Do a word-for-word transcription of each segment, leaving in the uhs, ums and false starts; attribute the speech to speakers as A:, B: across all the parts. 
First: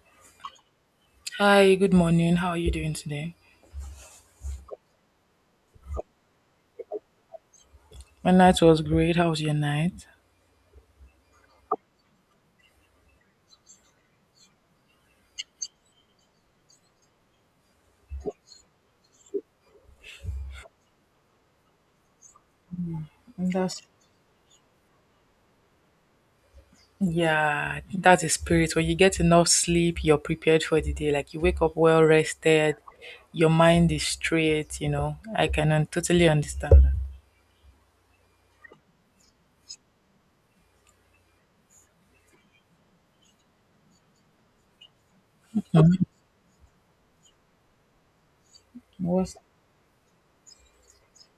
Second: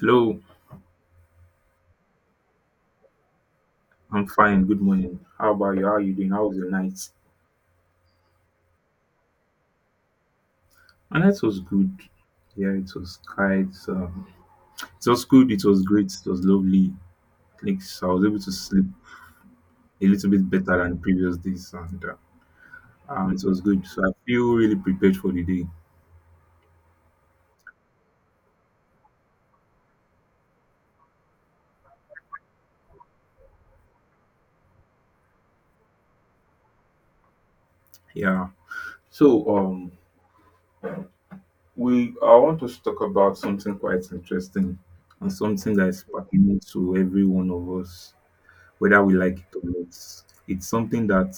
A: Hello,
B: Hi, good morning. How are you doing today?
A: I'm fine. Good morning. How about you? How are you doing? How was your night?
B: My night was great. How was your night?
A: My night was good. Yeah, it was quite. Um, it was good. It was great. It was lovely. Like so I was able to sleep a little bit better than previous days, and uh, um, it was
B: That's
A: good. So I feel really prepared for the day.
B: Yeah, that's a spirit. When you get enough sleep, you're prepared for the day. Like you wake up well rested, your mind is straight, you know. I can un- totally understand that.
A: Yeah. So um, we I want us to talk about something quite interesting and something that is pertinent to every one of us, whether we
B: What's
A: like it or not. It's something that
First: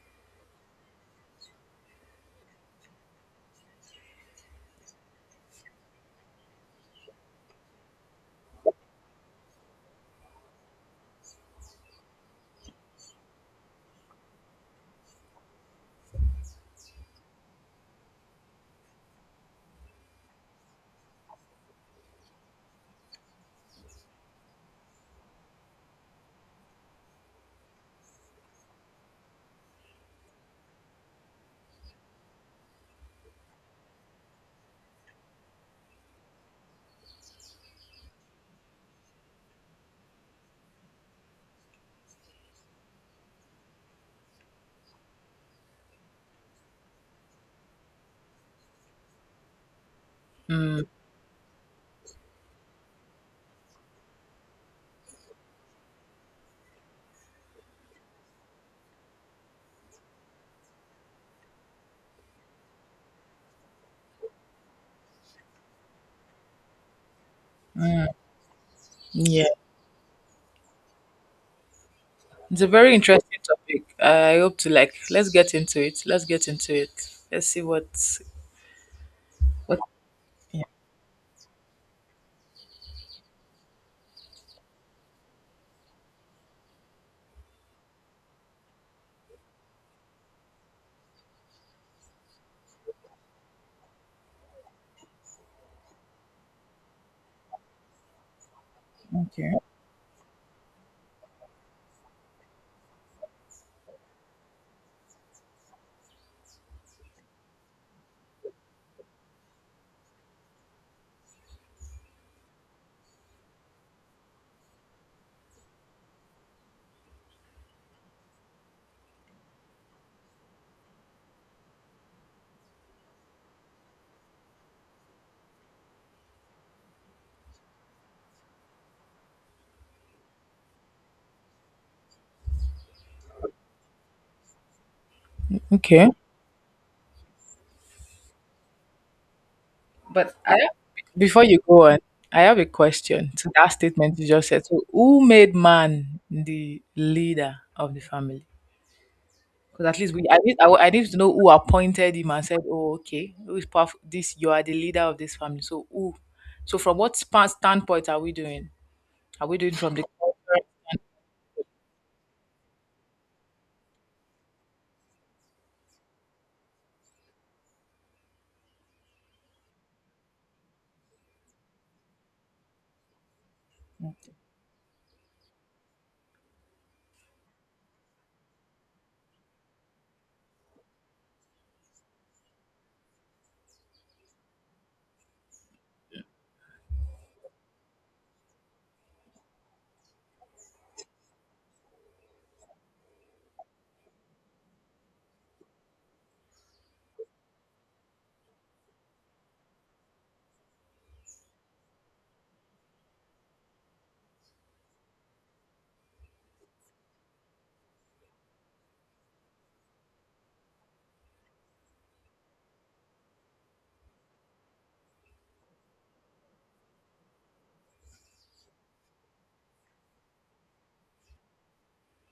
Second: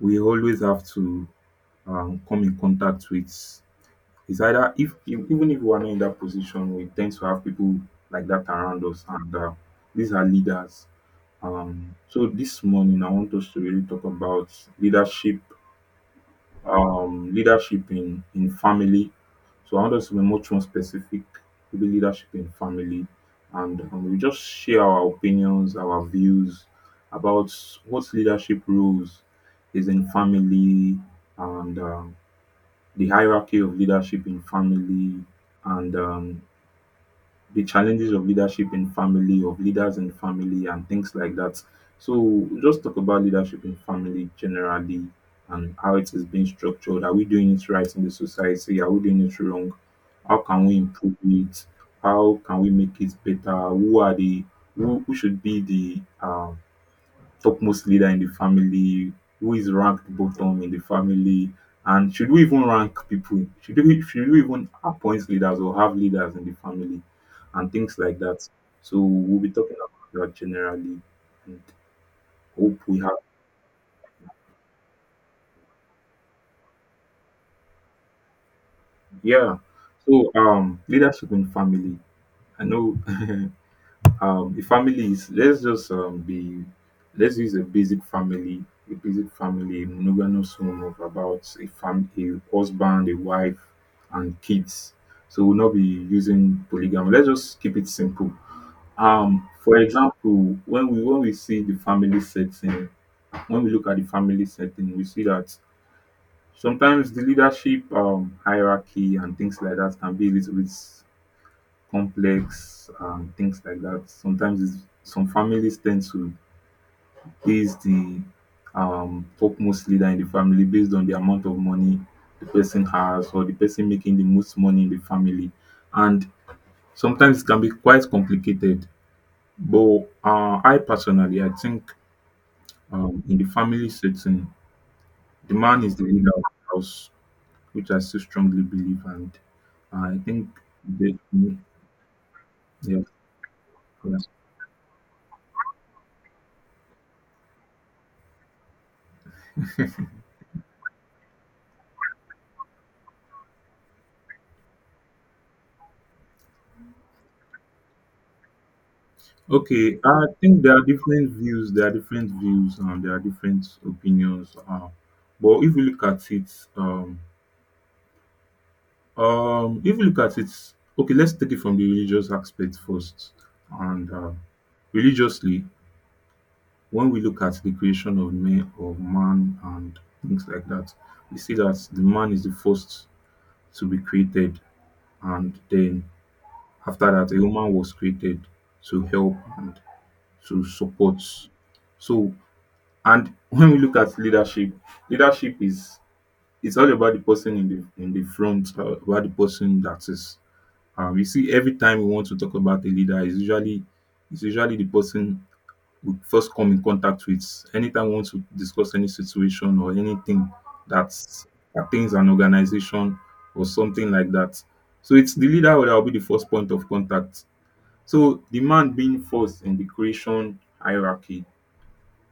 A: we always have to um, come in contact with is either if you even if we are not in that position, we tend to have people like that around us, and uh, these are leaders. Um, so this morning, I want us to really talk about leadership, um, leadership in in family. So I want us to be much more specific, maybe leadership in family, and um, we just share our opinions, our views about what leadership roles is in family, and um, the hierarchy of leadership in family and um, the challenges of leadership in family, of leaders in family, and things like that. So, just talk about leadership in family generally and how it is being structured. Are we doing it right in the society? Are we doing it wrong? How can we
B: Mm,
A: improve it? How can we make it better? Who are the who, who should be the um, topmost leader in the family, who is ranked bottom in the family, and should we even rank people? Should we should we even appoint leaders or have leaders in the family and things like that? So we'll
B: yeah.
A: be talking about that generally and
B: It's a
A: hope
B: very
A: we have
B: interesting topic. I hope to like let's get into it. Let's get into it. Let's see what
A: yeah.
B: what
A: So
B: Yeah.
A: um leadership in family. I know um the family is let's just um be let's use a basic family a basic family a monogamous home of about a family a husband a wife and kids so we'll not be using polygamy let's just keep it simple um
B: Okay.
A: for example when we when we see the family setting when we look at the family setting we see that sometimes the leadership um hierarchy and things like that can be a little bit complex um, things like that. Sometimes it's, some families tend to base the um, topmost leader in the family based on the amount of money the person has or the person making the most money in the family. And sometimes it can be quite complicated. But uh, I personally, I think um, in the family setting, the man is the
B: Okay.
A: leader of the house, which I still strongly believe. And I
B: But
A: think,
B: I have,
A: they,
B: before
A: yeah,
B: you go on, I have a question to that
A: yeah.
B: statement you just said. So, who made man the leader of the family? Because at least we, I need, I, wa- I need to know who appointed him and said, "Oh, okay, who is powerful? This you are the leader of this family." So, who? So, from what span, standpoint are we doing? Are we doing from
A: Okay,
B: the
A: I think
B: culture?
A: there are different views, there are different views, and there are different opinions. Um, but if you look at it, um, um, if you look at it, okay, let's take it from the religious aspect first. And uh, Religiously, when we look at the creation of man, of man, and things like that, we see that the man is the first to be created, and then after that, a woman was created to help and to support. So and when we look at leadership, leadership is it's all about the person in the in the front, uh, about the person that is. Um, you see, every time we want to talk about a leader, is usually it's usually the person we first come in contact with. Anytime we want to discuss any situation or anything that pertains an organization or something like that. So it's the leader that will be the first point of contact. So the man being first in the creation hierarchy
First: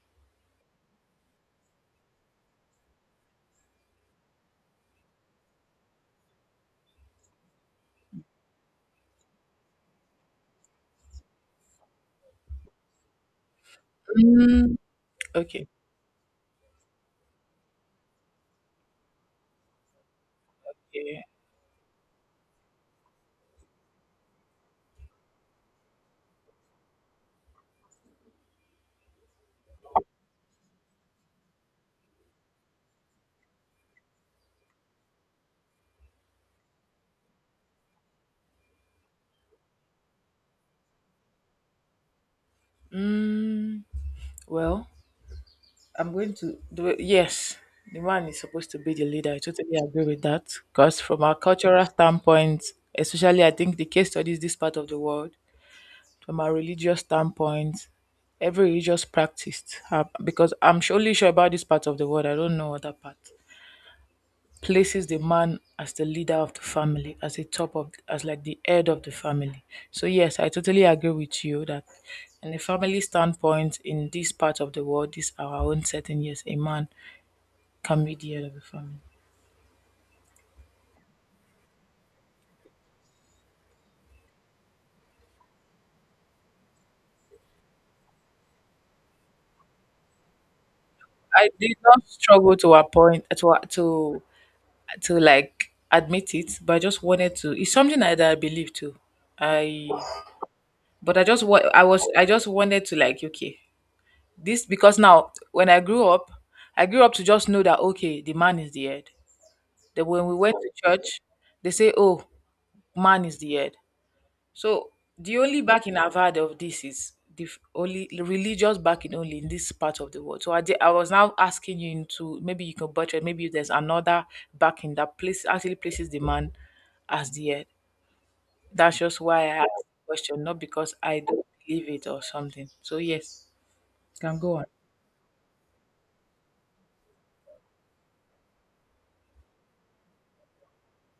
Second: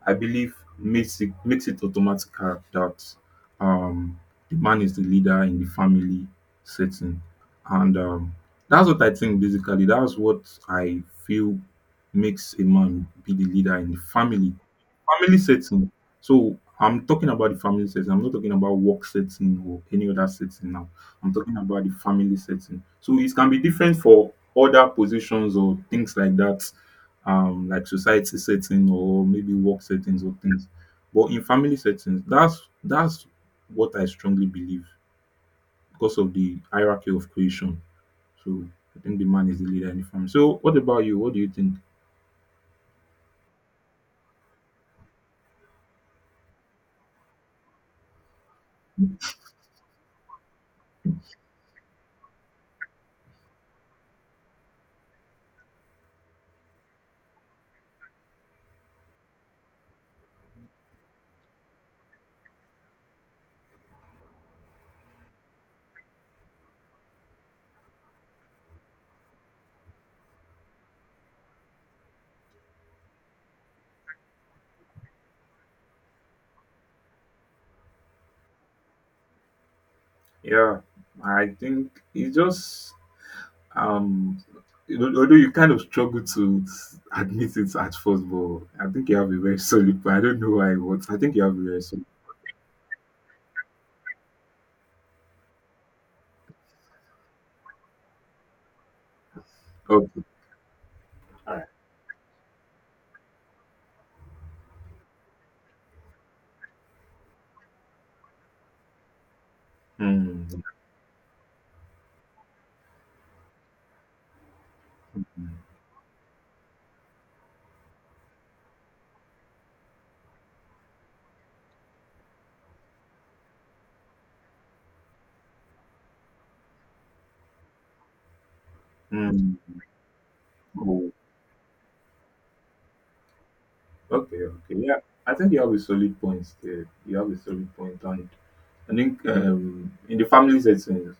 A: I believe makes it makes it automatic that um the man is the leader in the family setting. And um that's what I think basically. That's what I feel makes a man be the leader in the family.
B: Mm,
A: Family
B: okay.
A: setting. So I'm talking about the family setting. I'm not talking about work setting or any other setting now.
B: Yeah.
A: I'm talking about the family setting. So it can be different for other positions or things like that um like society setting or maybe work settings or things. But in family settings, that's that's what I strongly believe because of the hierarchy of creation. So I think the man is the leader in the family. So what about you? What do you think?
B: Mm, well. I'm going to do it. Yes, the man is supposed to be the leader. I totally agree with that. Because from our cultural standpoint, especially I think the case studies this part of the world, from our religious standpoint, every religious practice, uh, because I'm surely sure about this part of the world, I don't know other part, places the man as the leader of the family, as the top of, as like the head of the family. So yes, I totally agree with you that in a family standpoint, in this part of the world, this our own setting, yes, a man can be the head of the family.
A: Yeah, I think it's just um al- although you kind of struggle to admit it at first, but I think you have a very solid plan. I don't know why, but I think you
B: I
A: have a
B: did
A: very solid.
B: not struggle to appoint to to to like admit it, but I just wanted to. It's something that I believe too. I
A: Okay.
B: But I just wa- I was I just wanted to like okay this because now when I grew up, I grew up to just know that okay the man is the head. That when we
A: Hmm.
B: went to church, they say oh man is the head. So the only backing I've had of this is the f- only religious backing only in this part of the world. So I did, I was now asking you into maybe you can butcher it, maybe there's another backing that place actually places the man as the head. That's just why
A: Hmm.
B: I asked the question, not because I don't believe it or something. So yes, you can
A: Okay,
B: go on.
A: okay. Yeah, I think you have a solid point there. You have a solid point, and I think um, in the family setting,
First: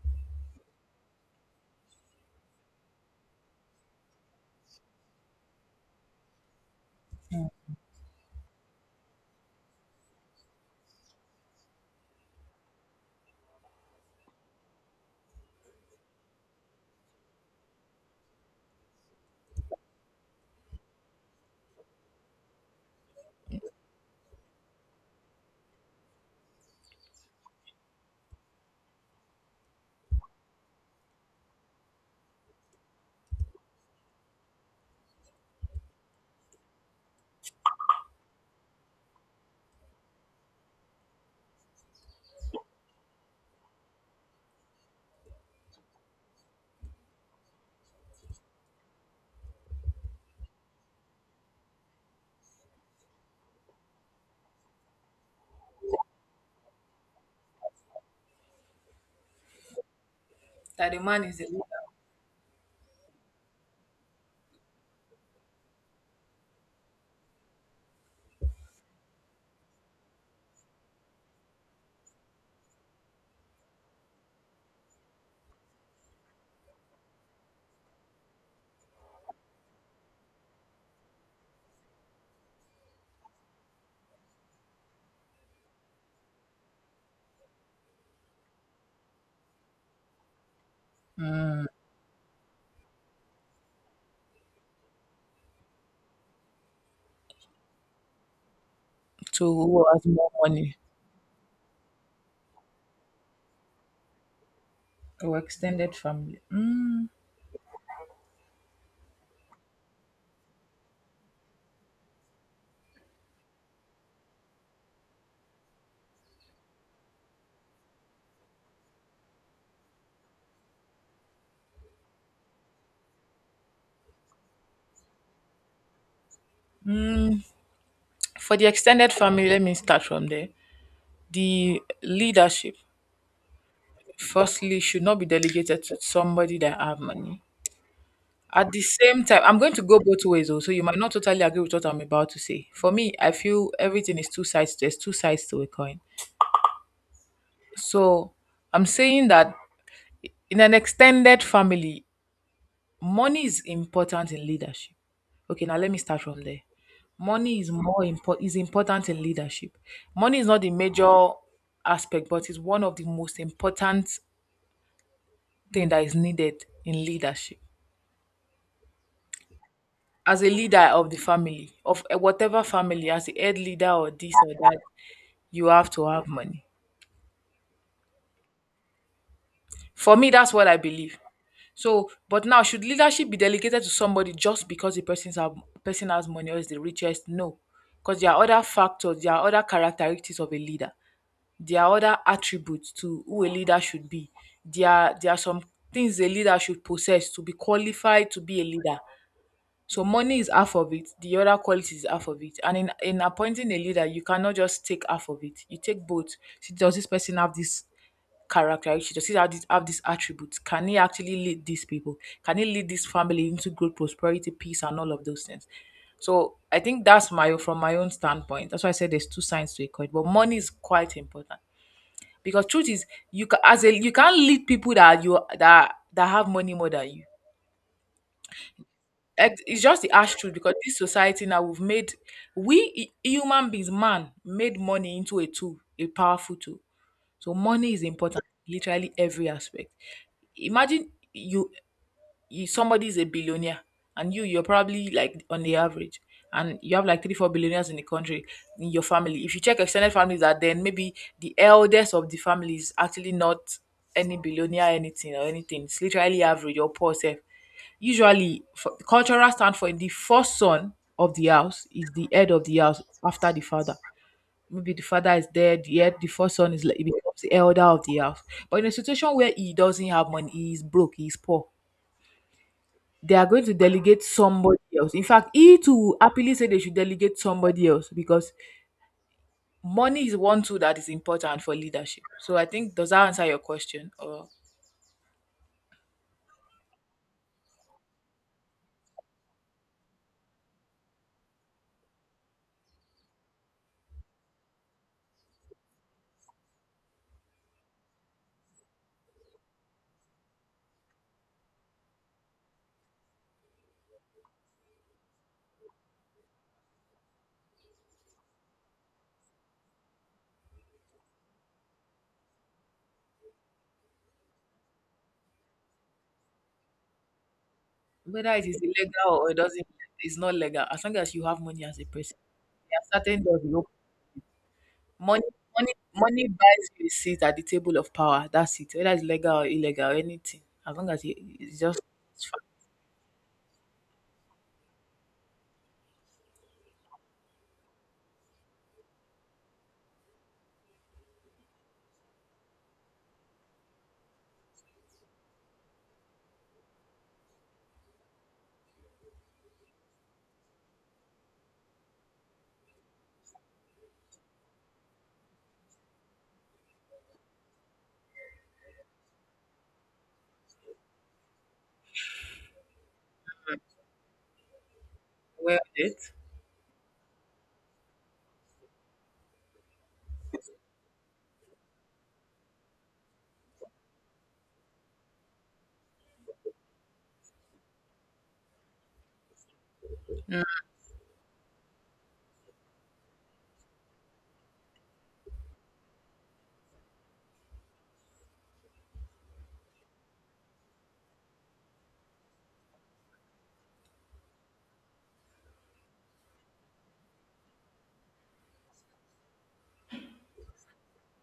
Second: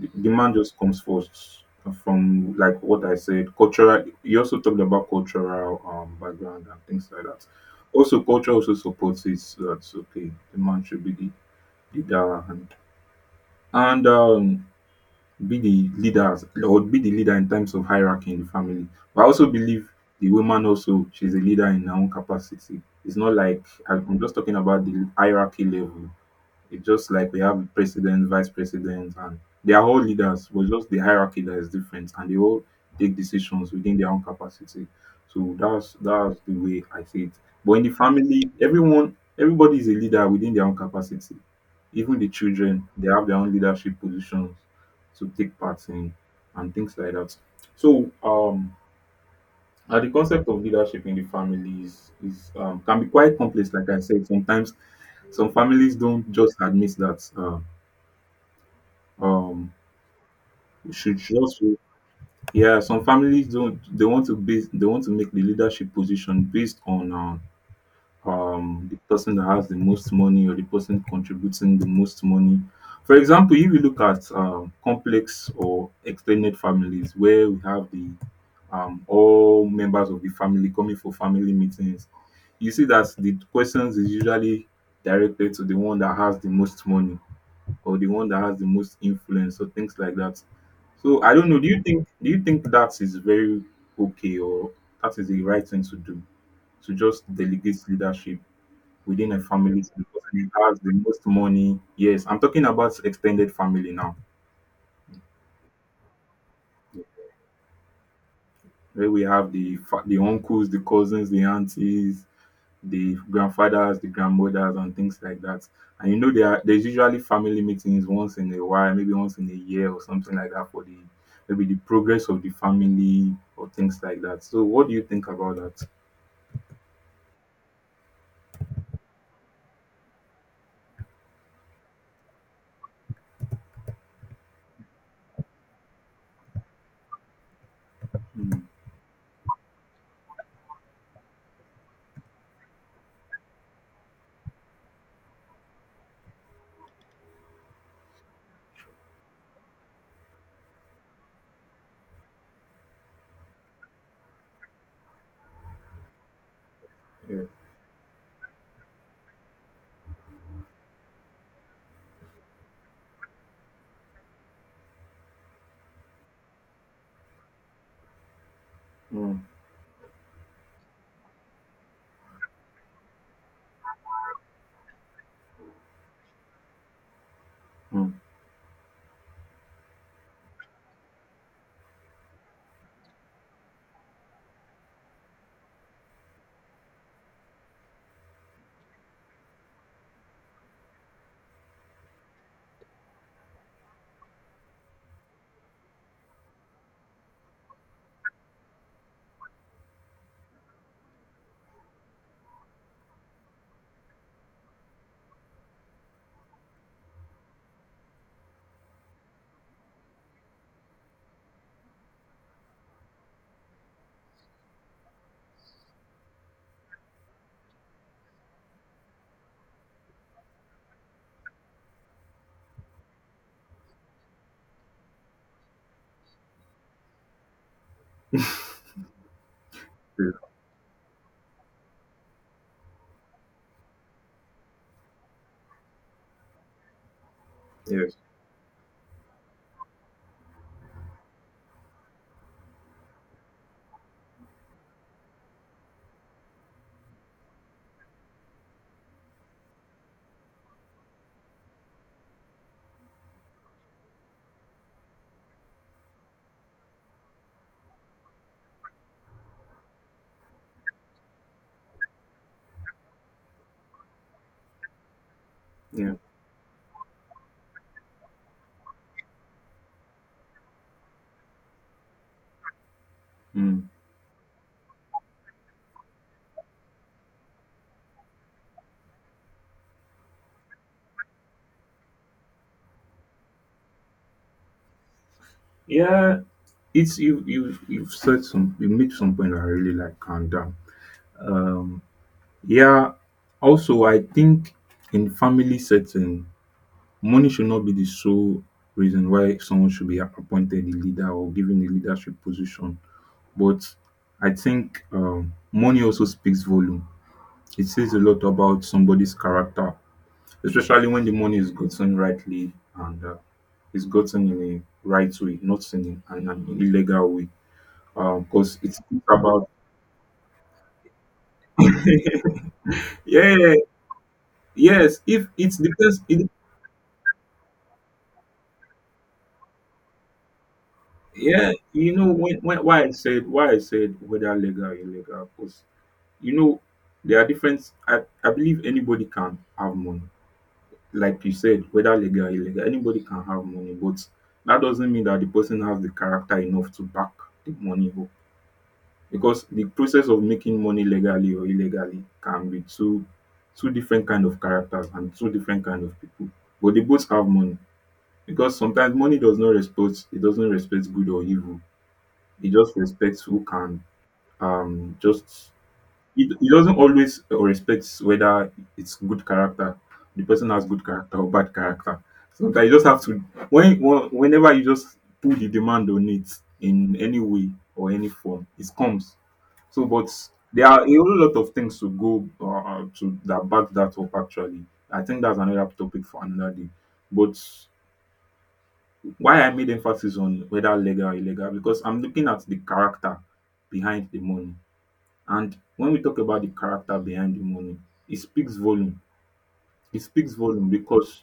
A: the the man just comes first from like what I said. Cultural. You also talked about cultural um, background and things like that. Also, culture also supports it. So that's okay. The man should be the leader, and and um, be the leaders or be the leader in terms of hierarchy in the family. But I also believe the woman also she's a leader in her own capacity. It's not like I'm I'm just talking about the hierarchy level. It's just like we have president, vice president, and they are all leaders, but just the hierarchy that is different, and they all take decisions within their own capacity. So that's that's the way I see it. But in the family, everyone, everybody is a leader within their own capacity. Even the children, they have their own leadership positions to take part in, and things like that. So um, and the concept of leadership in the family is, is um, can be quite complex, like I said. Sometimes some families don't just admit that uh, um, we
B: That the
A: should
B: man is the leader.
A: just yeah. Some families don't. They want to base. They want to make the leadership position based on uh, um, the person that has the most money or the person contributing the most money. For example, if you look at um, complex or extended families where we have the um, all members of the family coming for family meetings, you see that the questions is usually directed to the one that has the most money or the one that has the most influence or things like that. So I don't know.
B: Mm,
A: Do you think do you think that is very okay or that is the right thing to do to just delegate leadership within a
B: to
A: family
B: who
A: the
B: has more
A: person who
B: money
A: has the most money. Yes, I'm talking about extended family now.
B: or extended family? Mm.
A: Where we have the fa- the uncles, the cousins, the aunties, the grandfathers, the grandmothers, and things like that. And you know there are, there's usually family meetings once in a while, maybe once in a year or something like that for the maybe the progress of the family or things like that. So what do you think about that?
B: For the extended family, let me start from there. The leadership firstly should not be delegated to somebody that have money.
A: Mm,
B: At the same time, I'm going to go both ways though, so you might not totally agree with what I'm about to say. For me, I feel everything is two sides. There's two sides to a coin. So I'm saying that in an extended family, money is important in leadership. Okay, now let me start from there.
A: yeah.
B: Money is more important is important in leadership. Money is not the major aspect, but it's one of the most important thing that is needed in leadership.
A: Mm,
B: As a leader of the family of eh, whatever family, as a head leader or this or that, you have to have money.
A: mm.
B: For me, that's what I believe. So, but now should leadership be delegated to somebody just because the person's have, person has money or is the richest? No. Because there are other factors, there are other characteristics of a leader, there are other attributes to who a leader should be, there are, there are some things a leader should possess to be qualified to be a leader. So money is half of it, the other quality is half of it. And in, in appointing a leader, you cannot just take half of it. You take both. See, does this person have this characteristic? Does he have this, have this attribute? Can he actually lead these people? Can he lead this family into growth, prosperity, peace, and all of those things? So I think that's my from my own standpoint. That's why I said there's two sides to a coin, but money is quite important because truth is you can as a you can't lead people that you that that have money more than you. Ex- it's just the harsh
A: Yeah.
B: truth because this society now we've made we hu- human beings, man made money into a tool, a powerful tool. So money is
A: Yes.
B: important in literally every aspect. Imagine you you somebody's a billionaire, and you you're probably like on the average, and you have like three four billionaires in the country, in your family. If you check extended families, that then maybe the eldest of the family is actually not any billionaire anything or anything, it's literally average or poor self. Usually, for, cultural stand for the first son of the house is the head of the house after the father. Maybe the father is dead,
A: Yeah.
B: yet the first son is like he becomes the elder of the house. But in a situation where he doesn't have money, he is broke, he is poor, they are going to
A: Mm.
B: delegate somebody else. In fact, he too will happily say they should delegate somebody else because money is one tool that is important for leadership. So I think does that answer your question, or
A: Yeah, it's you you you've said some you made some point that I really like and um, um yeah also I think in family setting money should not be the sole reason why someone should be appointed a leader or given a leadership position but I think um money also speaks volume. It says a lot about somebody's character, especially when the money is gotten rightly and uh, is gotten in a right way, not in an, an illegal way
B: whether it
A: because
B: is
A: it's
B: illegal or it
A: about
B: doesn't, it's not legal. As long as you have money as a person, there are certain doors
A: yeah
B: you open.
A: yes if
B: Money,
A: it's
B: money,
A: because it,
B: money buys you a seat at the table of power. That's it. Whether it's legal or illegal or anything, as long as you
A: yeah
B: it's just
A: you know
B: it's
A: when,
B: fine.
A: when why i said why I said whether legal or illegal because you know there are different I, I believe anybody can have money like you said whether legal or illegal anybody can have money but that doesn't mean that the person has the character enough to back the money up because the process of making money legally or illegally can be two two different kind of characters and two different kind of people but they both have money. Because sometimes money does not respect, it doesn't respect good or evil. It just respects who can um just
B: Well, it.
A: it, it doesn't always respect whether it's good character. The person has good character or bad character. Sometimes you just have to when when- whenever you just put the demand on it in any way or any form, it comes. So, but
B: Mm,
A: there are a whole lot of things to go uh, to that back that up. Actually, I think that's another topic for another day. But why I made emphasis on whether legal or illegal because I'm looking at the character behind the money. And when we talk about the character behind the money, it speaks volume. It speaks volume because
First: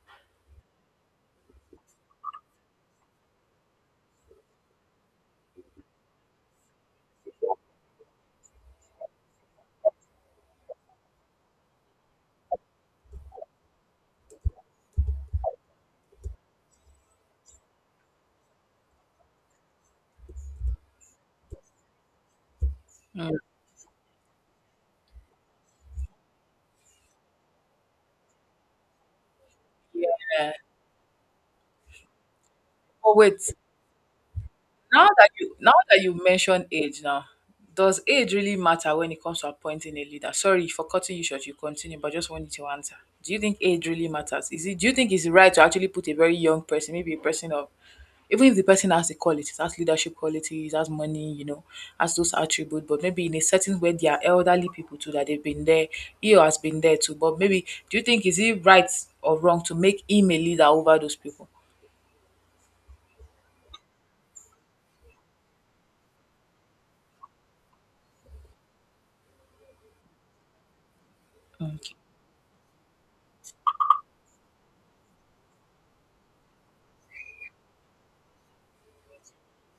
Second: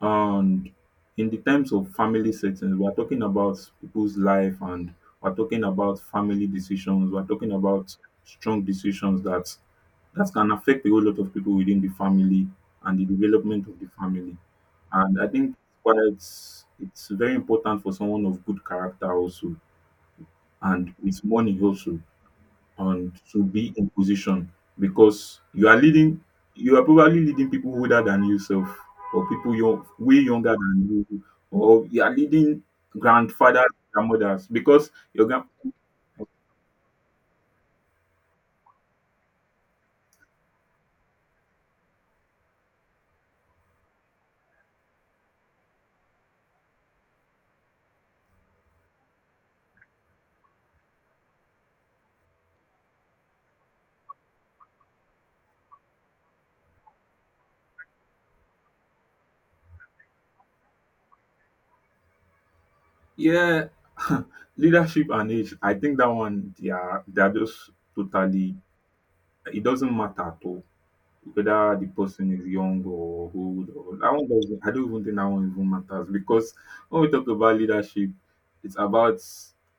A: and in the terms of family settings, we're talking about people's life and we're talking about family decisions. We're talking about strong decisions that that can affect a whole lot of people within the family and the development of the family. And I think quite it's very important for someone of good character also and with money also and
B: mm,
A: to be in position because you are leading you are probably leading people older than yourself or people you're way younger
B: yeah.
A: than you or you are leading
B: Oh wait,
A: grandfathers grandmothers because
B: Now
A: your
B: that
A: grand
B: you now that you mention age now, does age really matter when it comes to appointing a leader? Sorry for cutting you short, you continue, but just wanted to answer. Do you think age really matters? Is it Do you think it's right to actually put a very young person, maybe a person of even if the person has the qualities, has leadership qualities, has money, you know, has those attributes, but maybe in a setting where there are elderly people too that they've been there, he or has been there too. But maybe do you think is it right or wrong to make him a leader over those people?
A: yeah. Leadership and age, I think that one, they are they are just totally, it doesn't matter at all whether the
B: Okay.
A: person is young or old. Or that one doesn't, I don't even think that one even matters. Because when we talk about leadership, it's about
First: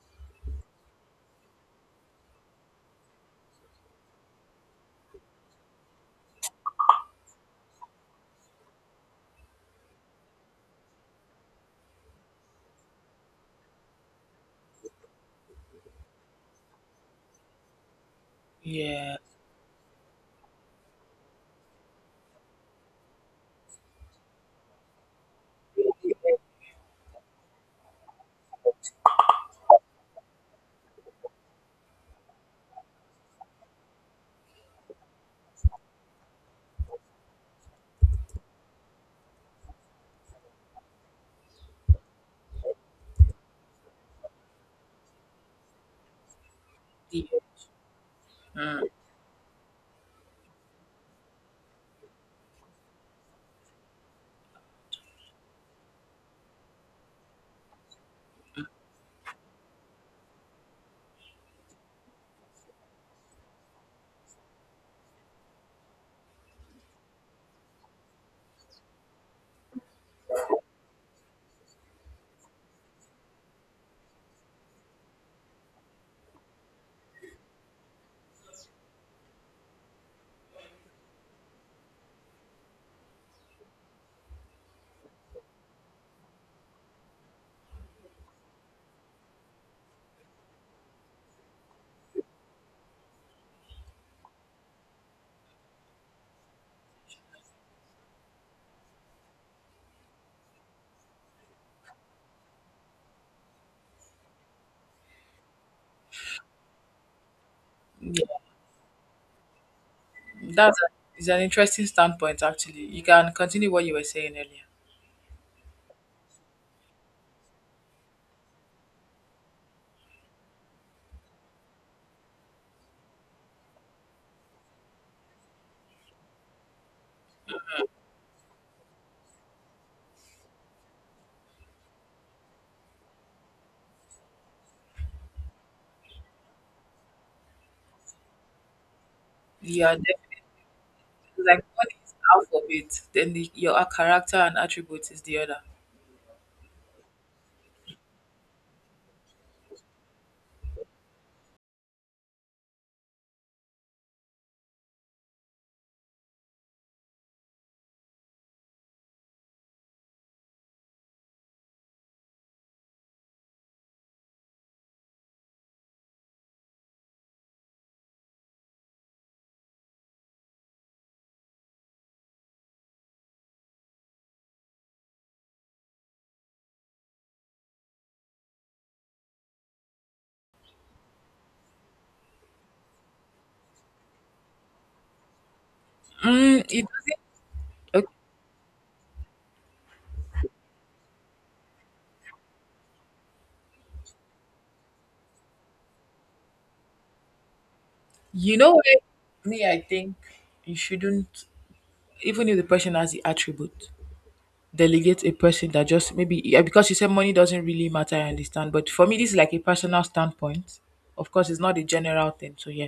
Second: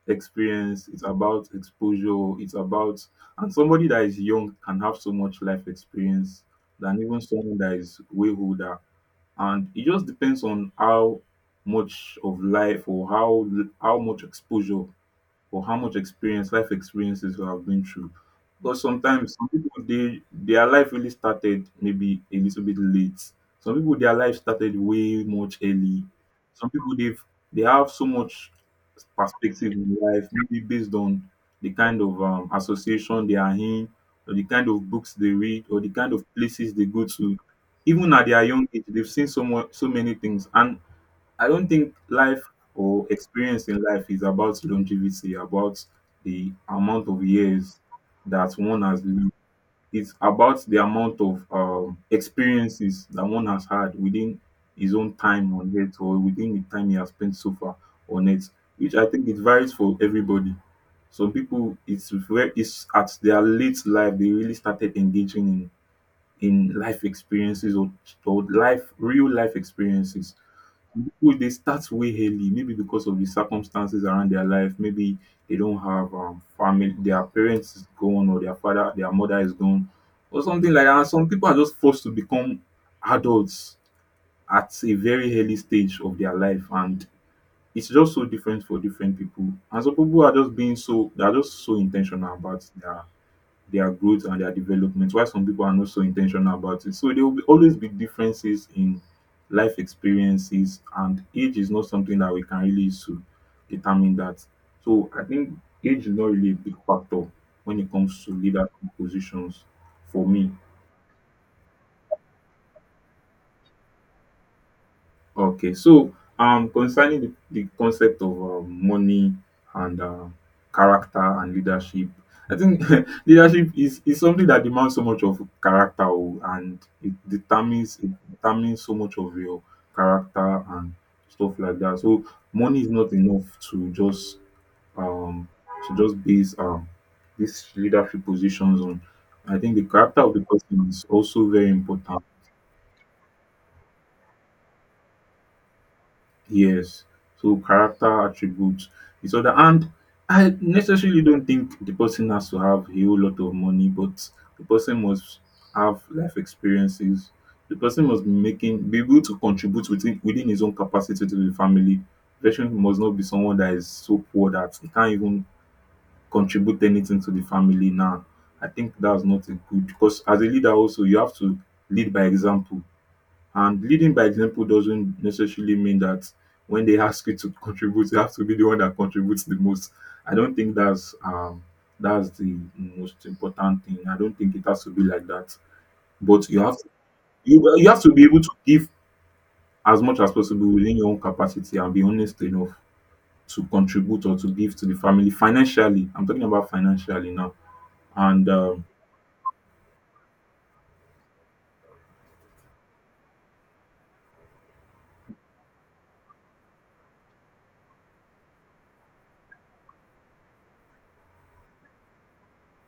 A: experience, it's about exposure, it's about, and somebody that is young can have so much life experience than even someone that is way older. And it just depends on how much of life or how how much exposure or how much experience, life experiences you have been through. Because
B: Yeah.
A: sometimes some people, they, their life really started maybe a little bit late. Some people their life started way much early. Some people they've they have so much perspective in life, maybe based on the kind of um, association they are in, or the kind of books they read, or the kind of places they go to. Even at their young age, they've seen so much, so many things, and I don't think life or experience in life is about longevity, about the amount of
B: Yeah.
A: years that one has lived. It's about the amount of um, experiences that one has had within his own time on earth or within the time he has spent so far on earth, which I think it varies for everybody. Some people, it's very, it's at their late life they really started engaging in in life experiences, or, or life, real life experiences. People they start way early maybe because of the circumstances around their life, maybe they don't have um, family, their parents is gone, or their father, their mother is gone or something like that. And some people are just forced to become adults at a very early stage of their life. And it's just so different for different people. And some people are just being so, they are just so intentional about their their growth and their development, while some people are not so intentional about it. So there will be, always be differences in life experiences, and age is not something that we can really use to determine that. So I think age is not really a big factor when it comes to leadership positions, for me.
B: That's a, is an interesting standpoint, actually. You can continue what you were saying earlier.
A: Okay, so um concerning the, the concept of um, money and um, character and leadership, I think leadership is, is something that demands so much of character, oh, and it determines, it determines so much of your character and stuff like that. So money is not enough to just um to just base um these leadership positions on. I think the
B: Yeah,
A: character of
B: definitely.
A: the person is also
B: Like
A: very
B: one is
A: important.
B: alphabet, then the, your a- character and attribute is the other.
A: Yes. So character attributes. It's the other, and I necessarily don't think the person has to have a whole lot of money, but the person must have life experiences. The person must be making, be able to contribute within within his own capacity to the family. The person must not be someone that is so poor that he can't even contribute anything to the family now. I think that's not a good, because as a leader also you have to lead by example, and leading by example doesn't necessarily mean that when they ask you to contribute, you have to be the one that contributes the most. I don't think that's um that's the most important thing. I don't think it has to be like that. But
B: Mm,
A: you have to,
B: it,
A: you, well, you have
B: okay.
A: to be able to give as much as possible within your own capacity, and be honest enough to contribute or to give to the family financially. I'm talking about financially now. And
B: You know
A: um,
B: what? Me, I think you shouldn't, even if the person has the attribute, delegate a person that just maybe yeah, because you said money doesn't really matter. I understand, but for me, this is like a personal standpoint. Of course, it's not a general thing. So yeah,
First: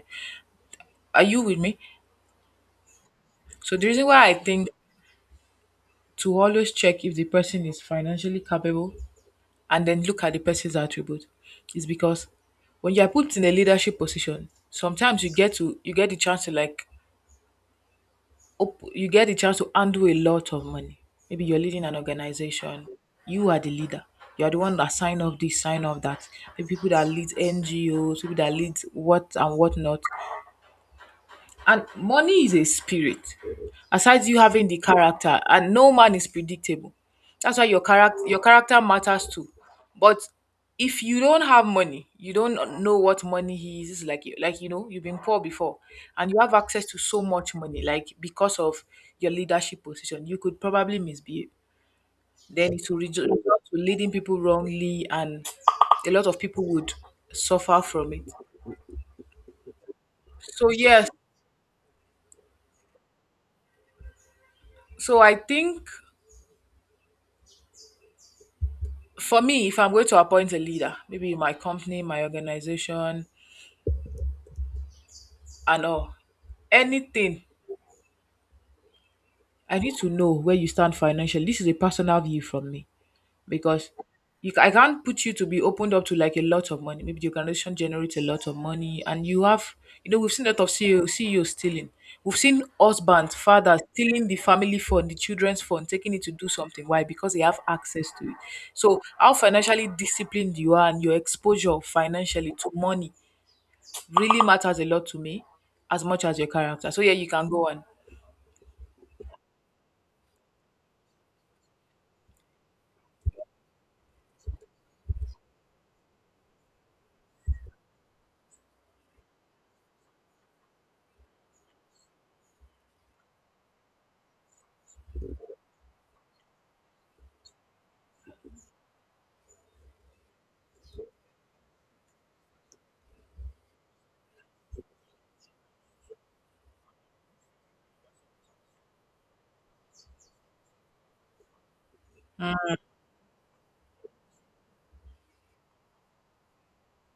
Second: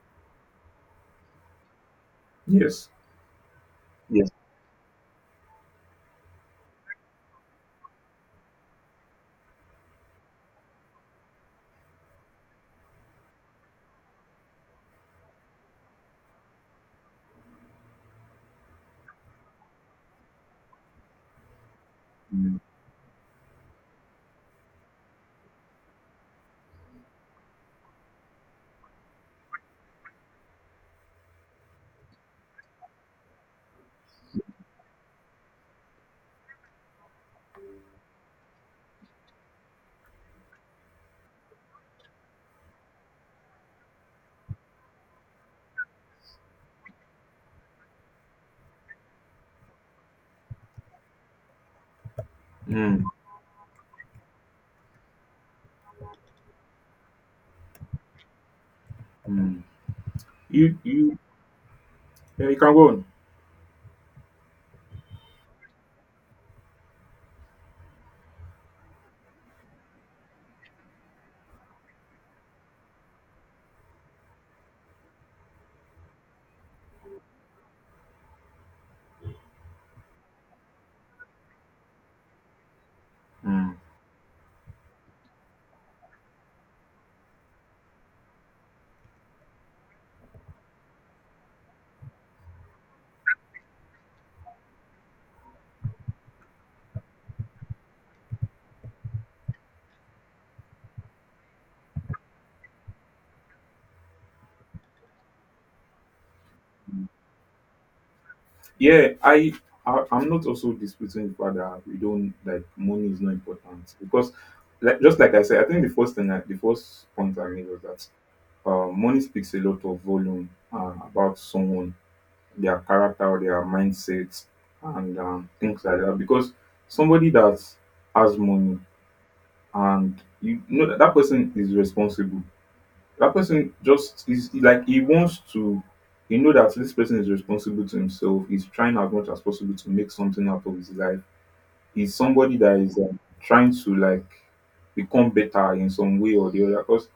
B: are you with me?
A: yes,
B: So the reason why
A: yes.
B: I think to always check if the person is financially capable and then look at the person's attribute is because when you are put in a leadership position, sometimes you get to you get the chance to like op- you get the chance to undo a lot of money. Maybe you're leading an
A: Mm,
B: organization, you are the leader. You are the one that sign off this, sign off that. The people that lead N G Os, people that lead what and what not. And money is a spirit. Aside you having the character, and no man is predictable. That's why your character your character matters too. But if you don't have money, you don't know what money is. It's like you- like you know, you've been poor before, and you have access to so much money. Like because of your leadership position, you could probably misbehave. Then it will
A: mm,
B: result to leading people wrongly, and a lot of people would suffer from it.
A: mm.
B: So
A: You
B: yes,
A: you yeah, you can go on.
B: so I think. For me, if I'm going to appoint a leader, maybe in my company, my organization, and all, anything, I need to know where you stand financially. This is a personal view from me
A: Mm.
B: because you, ca- I can't put you to be opened up to like a lot of money. Maybe the organization generates a lot of money, and you have, you know, we've seen a lot of C E O, C E O stealing. We've seen husbands, fathers stealing the family fund, the children's fund, taking it to do something. Why? Because they have access to it. So, how financially disciplined you are and your exposure financially to money really matters a lot to me as much as your character. So yeah, you can go on.
A: Yeah, I, I I'm not also disputing the fact that we don't, like, money is not important, because like just like I said, I think the first thing I, the first point I made was that uh, money speaks a lot of volume uh, about someone, their character, their mindset, and um, things like that. Because somebody that has money, and you know that, that person is responsible, that person just is is like he wants to, he know that this person is responsible to himself. He's trying as much as possible to make something out of his life. He's somebody that is um, trying to, like, become better in some way or the other. Because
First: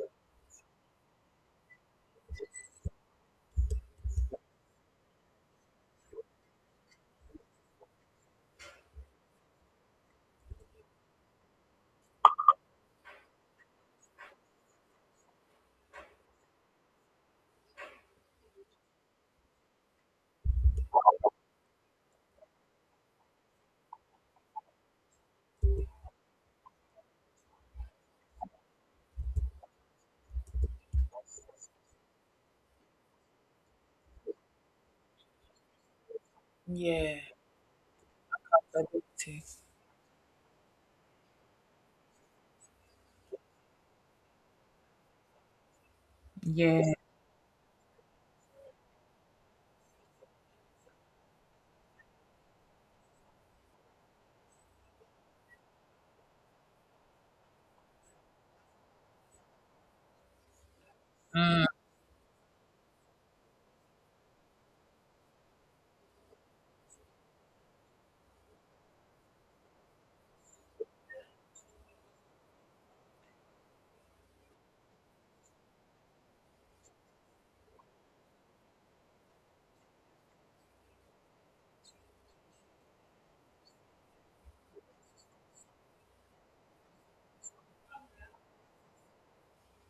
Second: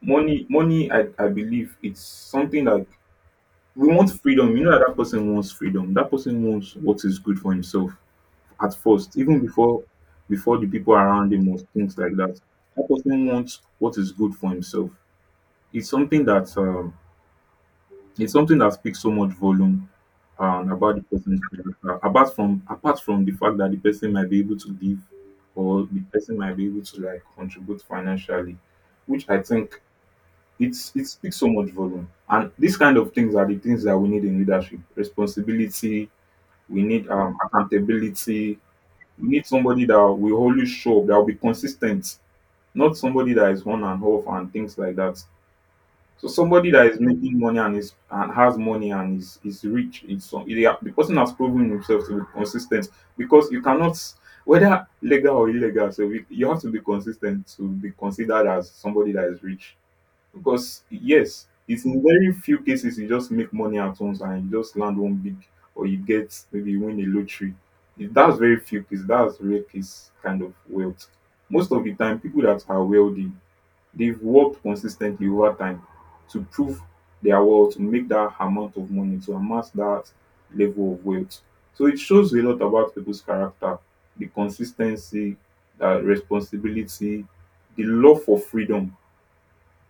A: money, money, I, I believe it's something like we want freedom. You know that that person wants freedom. That person wants what is good for himself at first, even before before the people around him or things like that. That person wants what is good for himself. It's something that um, it's something that speaks so much volume um, about the person's character. Apart from apart from the fact that the person might be able to live, or the person might be able to, like, contribute financially, which I think it's, it speaks so much volume. And these kind of things are the things that we need in leadership: responsibility. We need
B: Yeah.
A: um, accountability. We
B: Ability.
A: need somebody that will always show up, that will be consistent, not somebody that is on and off and things like that. So somebody
B: Yeah.
A: that is making money and is, and has money and is is rich, is some, they are- the person has proven himself to be consistent, because you cannot, whether legal or illegal, so we, you have to be consistent to be considered as somebody that is rich. Because yes, it's in very few cases you just make money at once and you just land one big, or you get, maybe you win a lottery. If that's very few cases, that's rare case kind of wealth. Most of the time people that are wealthy, they've worked consistently over time to prove their worth, to make that amount of money, to amass that level of wealth. So it shows a lot about people's character, the consistency, the responsibility, the love for freedom.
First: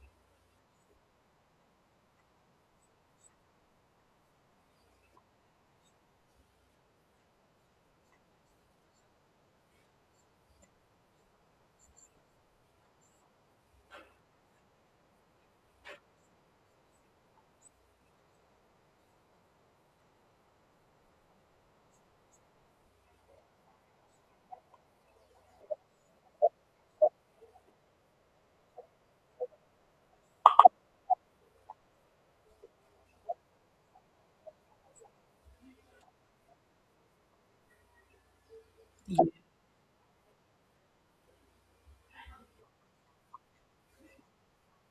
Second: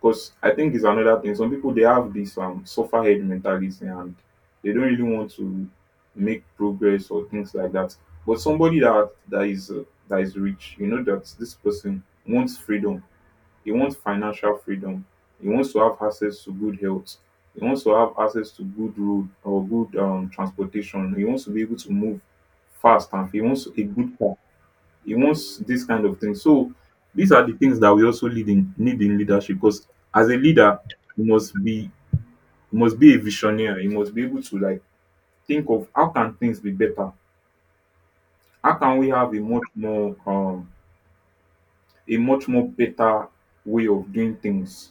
A: Because I think it's another thing. Some people they have this um suffer head mentality, and they don't really want to make progress or things like that. But somebody that that is uh, that is rich, you know that this person wants freedom, he wants financial freedom. He wants to have access to good health. He wants to have access to good road or good um transportation. He wants to be able to move fast, and he wants a good car, he wants this kind of thing. So these are the things that we also need in need in leadership, because as a leader you must be, you must be a visionary, you must be able to, like, think of how can things be better, how can we have a much more um a much more better way of doing things.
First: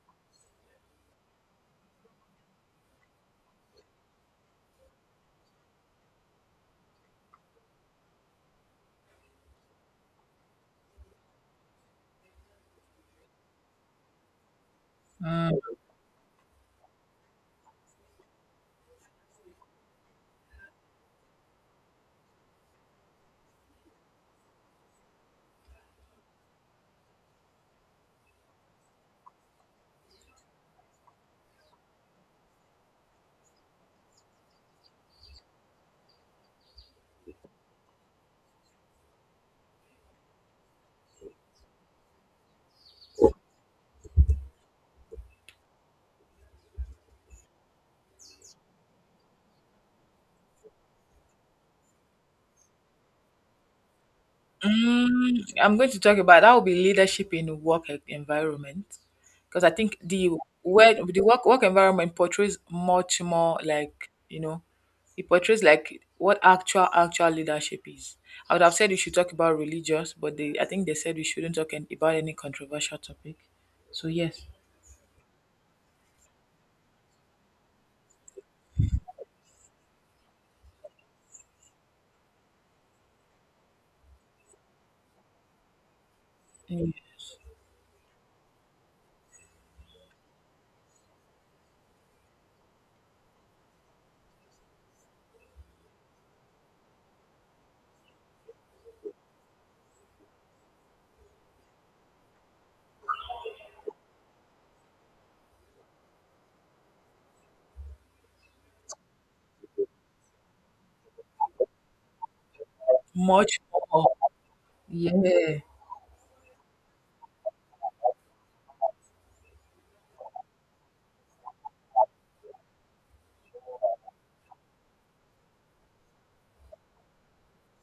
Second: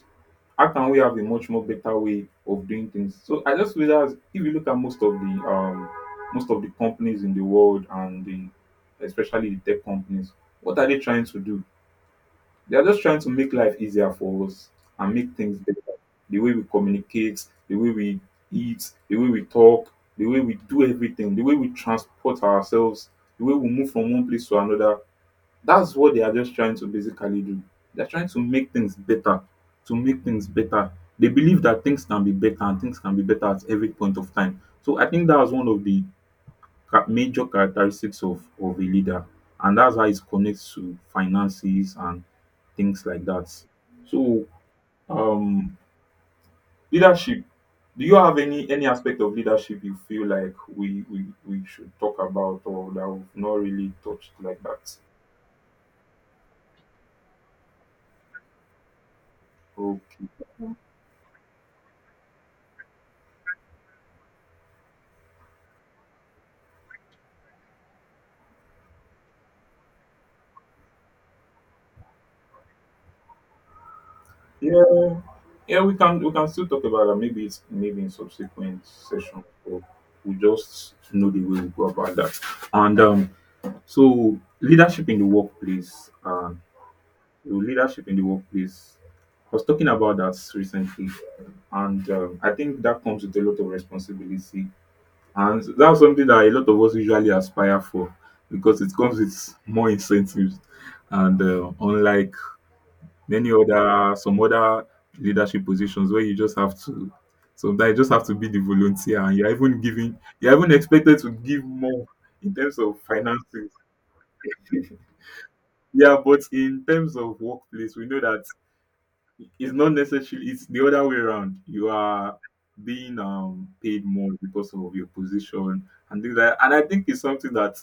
A: How can we have a much more better way of doing things. So I just feel that if you look at most of the um most of the companies in the world, and the, especially the tech companies, what are they trying to do? They are just trying to make life easier for us and make
B: Yeah.
A: things better. The way we communicate, the way we eat, the way we talk, the way we do everything, the way we transport ourselves, the way we move from one place to another. That's what they are just trying to basically do. They're trying to make things better, to make things better. They believe that things can be better, and things can be better at every point of time. So I think that was one of the cha- major characteristics of, of a leader. And that's how it connects to finances and things like that. So um leadership. Do you have any any aspect of leadership you feel like we we, we should talk about, or that we've not really touched like that?
B: Mm, I'm going to talk about that will be leadership in work e- environment because I think
A: Okay.
B: the where the work work environment portrays much more like you know it portrays like what actual actual leadership is. I would have said we should talk about religious, but they I think they said we shouldn't talk an- about any controversial topic. So yes,
A: Yeah, yeah, we can, we can still talk about that. Maybe it's, maybe in subsequent session, or we just know the way we go about that. And um, so leadership in the workplace, uh,
B: mm,
A: leadership in the workplace. I was talking about that recently, and um, I think that comes with a lot of responsibility, and that's something that a lot of us usually aspire for because it comes with more incentives, and uh, unlike many other some other leadership positions where you just have to sometimes you just have to be the volunteer, and you're even giving you're even expected to give more in terms of
B: much
A: finances.
B: more. Yeah.
A: Yeah, but in terms of workplace, we know that it's not necessarily it's the other way around. You are being um paid more because of your position and things like, and I think it's something that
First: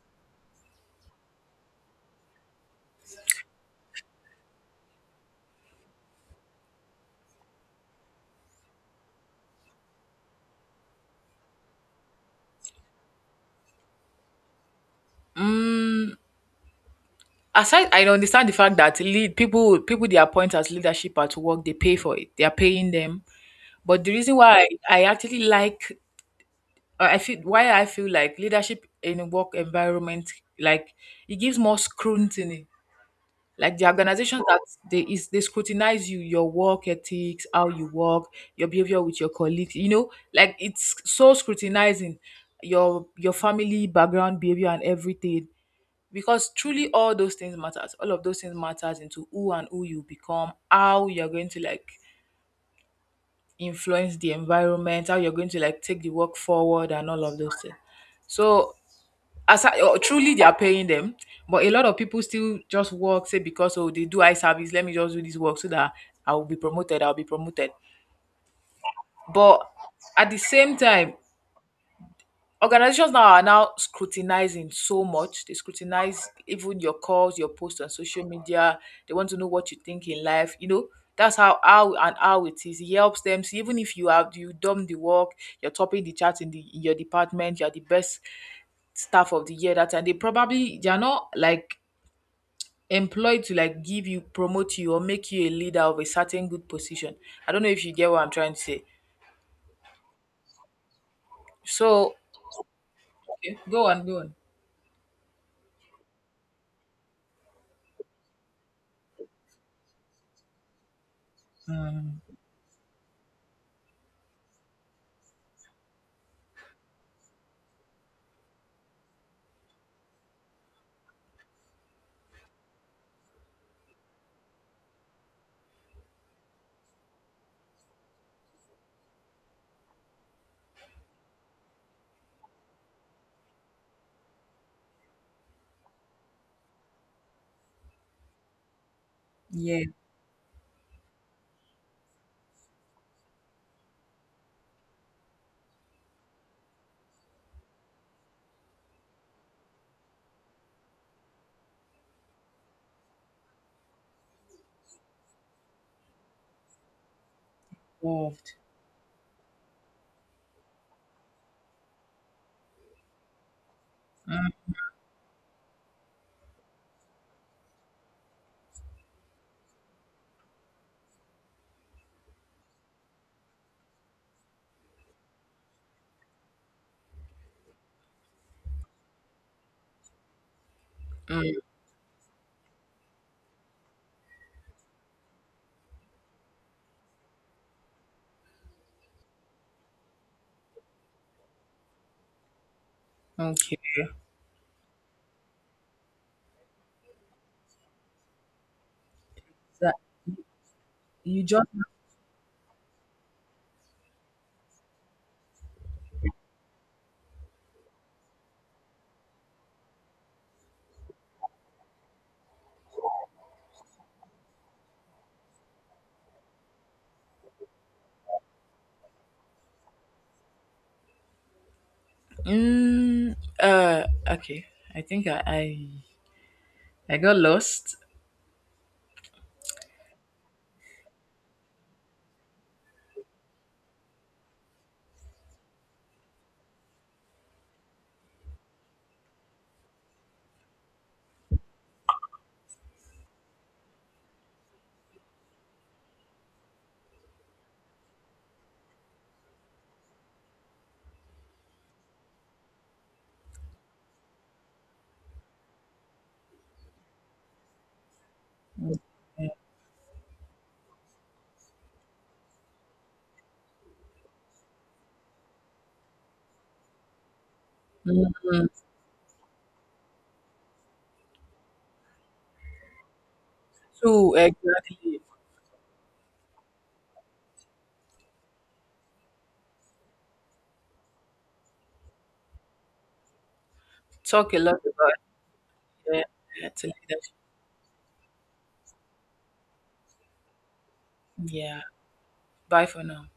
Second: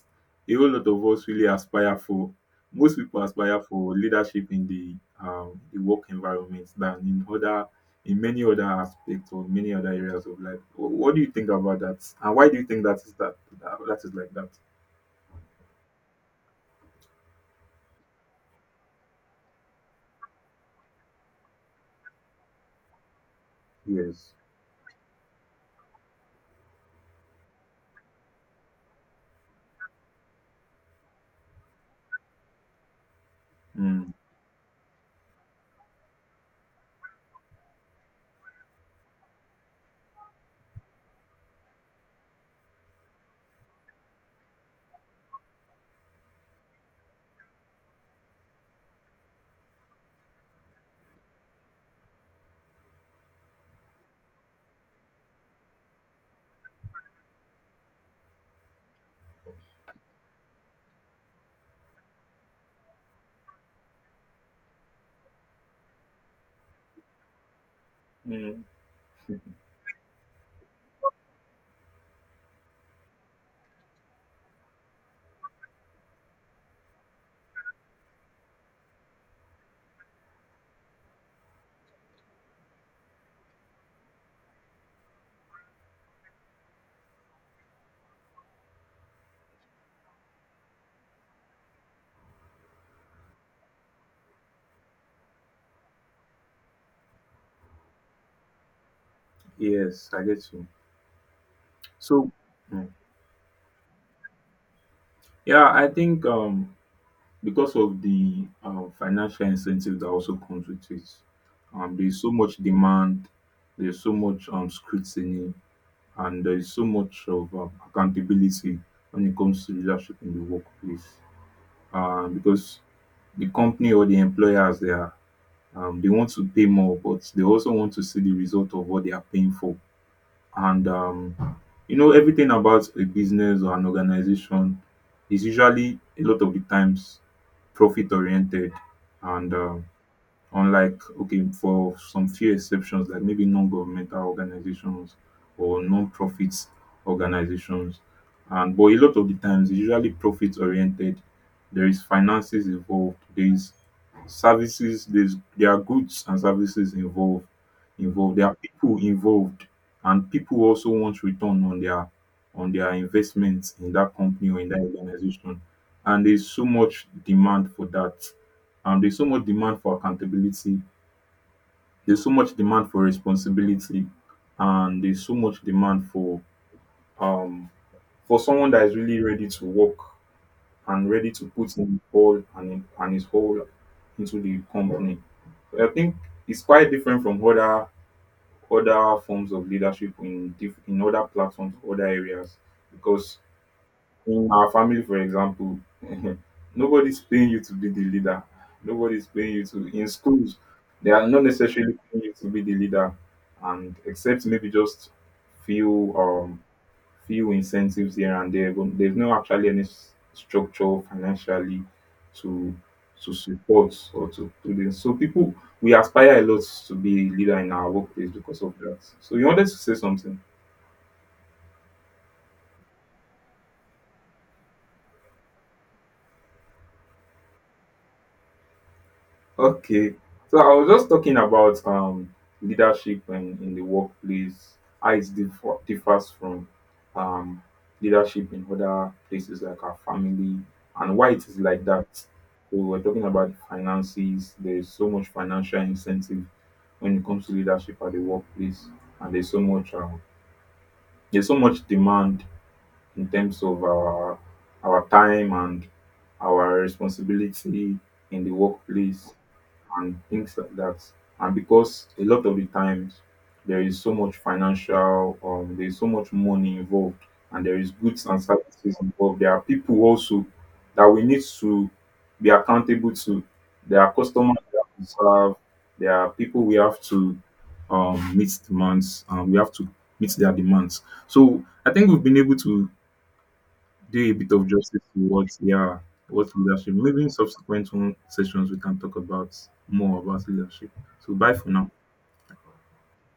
A: a whole lot of us really aspire for. Most people aspire for leadership in the um the work environment than in other in many other aspects or many other areas of life. Wh- what do you think about that, and why do you think that is, that that, that is like that?
B: Aside, I understand the fact that lead people people they appoint as leadership at work, they pay for it. They are paying them. But the
A: Yes.
B: reason why I, I actually like, uh, I feel why I feel like leadership in a work environment like it gives more scrutiny. Like the
A: Mm.
B: organization that they is they scrutinize you, your work ethics, how you work, your behavior with your colleagues, you know, like it's so scrutinizing your your family background, behavior and everything because truly all those things matters all of those things matters into who and who you become, how you're going to like influence the environment, how you're going to like take the work forward, and all of those things. So as I, oh, truly they are paying them, but a lot of people still just work say because oh they do eye service, let me just do this work so that i will be promoted i'll be promoted.
A: Mm.
B: But at the same time, organizations now are now scrutinizing so much. They scrutinize even your calls, your posts on social media. They want to know what you think in life. You know, that's how how and how it is. It helps them. So even if you have you done the work, you're topping the chart in the in your department, you're the best staff of the year that, and they probably they're not like employed to like give you promote you or make you a leader of a certain good position. I don't know if you get what I'm trying to say.
A: Yes, I get you.
B: So
A: So, mm.
B: okay, go on, go on.
A: Yeah, I think um because of the um, financial incentive that also comes with it. Um, there's
B: Um,
A: so much demand, there's so much um, scrutiny, and there's so much of um, accountability when it comes to leadership in the workplace. Um, because the company or the employers, they are um, they want to pay more, but they also want to see the result of what they are paying for. And um, you know, everything about a business or an organization is usually, a lot of the times, profit oriented. And
B: yeah,
A: um, unlike, okay, for some few exceptions, like maybe non-governmental organizations or non-profit organizations. And but a lot of the times it's usually profit oriented. There is finances involved, there is services, there's there are goods and services involved involved. There are
B: involved.
A: people involved, and people also want return on their on their investments in that company or in that organization. And there's so much demand for that, um there's so much demand for accountability, there's so much demand for responsibility, and there's so much demand for um for someone that is really ready to work and ready to put in all, and, and his whole into the company. So I think it's quite different from other other forms of leadership in diff- in other platforms, other areas, because
B: Okay.
A: in our family, for example, nobody's paying you to be the leader, nobody's paying you to
B: So
A: in schools, they are not
B: you just
A: necessarily paying you to be the leader, and except maybe just few um few incentives here and there, but there's no actually any s- structure financially to to support or to do this. So people, we aspire a lot to be a leader in our workplace because of that. So, you wanted to say something?
B: Mm, uh, okay. I think I I, I got lost.
A: Okay. So I was just talking about um, leadership in, in the workplace, how it differ, differs from um, leadership in other places like our family, and why it is like that. So, we were talking about finances. There's so much financial incentive when it comes to leadership at the workplace, and there's so much um, there's so much demand in terms of our our time and our responsibility in the workplace and things like that. And because a lot of the times there is so much financial, um, there is so much money involved, and there is goods and
B: Mm,
A: services involved. There are people also that we need to be accountable to. There are
B: two
A: customers we have to
B: exactly.
A: serve. There are people we have to um, meet demands, and we have to meet their demands. So I think we've been able to do a bit
B: Talk a
A: of
B: lot
A: justice
B: about
A: to what, yeah,
B: yeah,
A: what
B: to
A: leadership, maybe in
B: leadership.
A: subsequent one sessions we can talk about more about leadership. So, bye for
B: Yeah.
A: now.
B: Bye for now.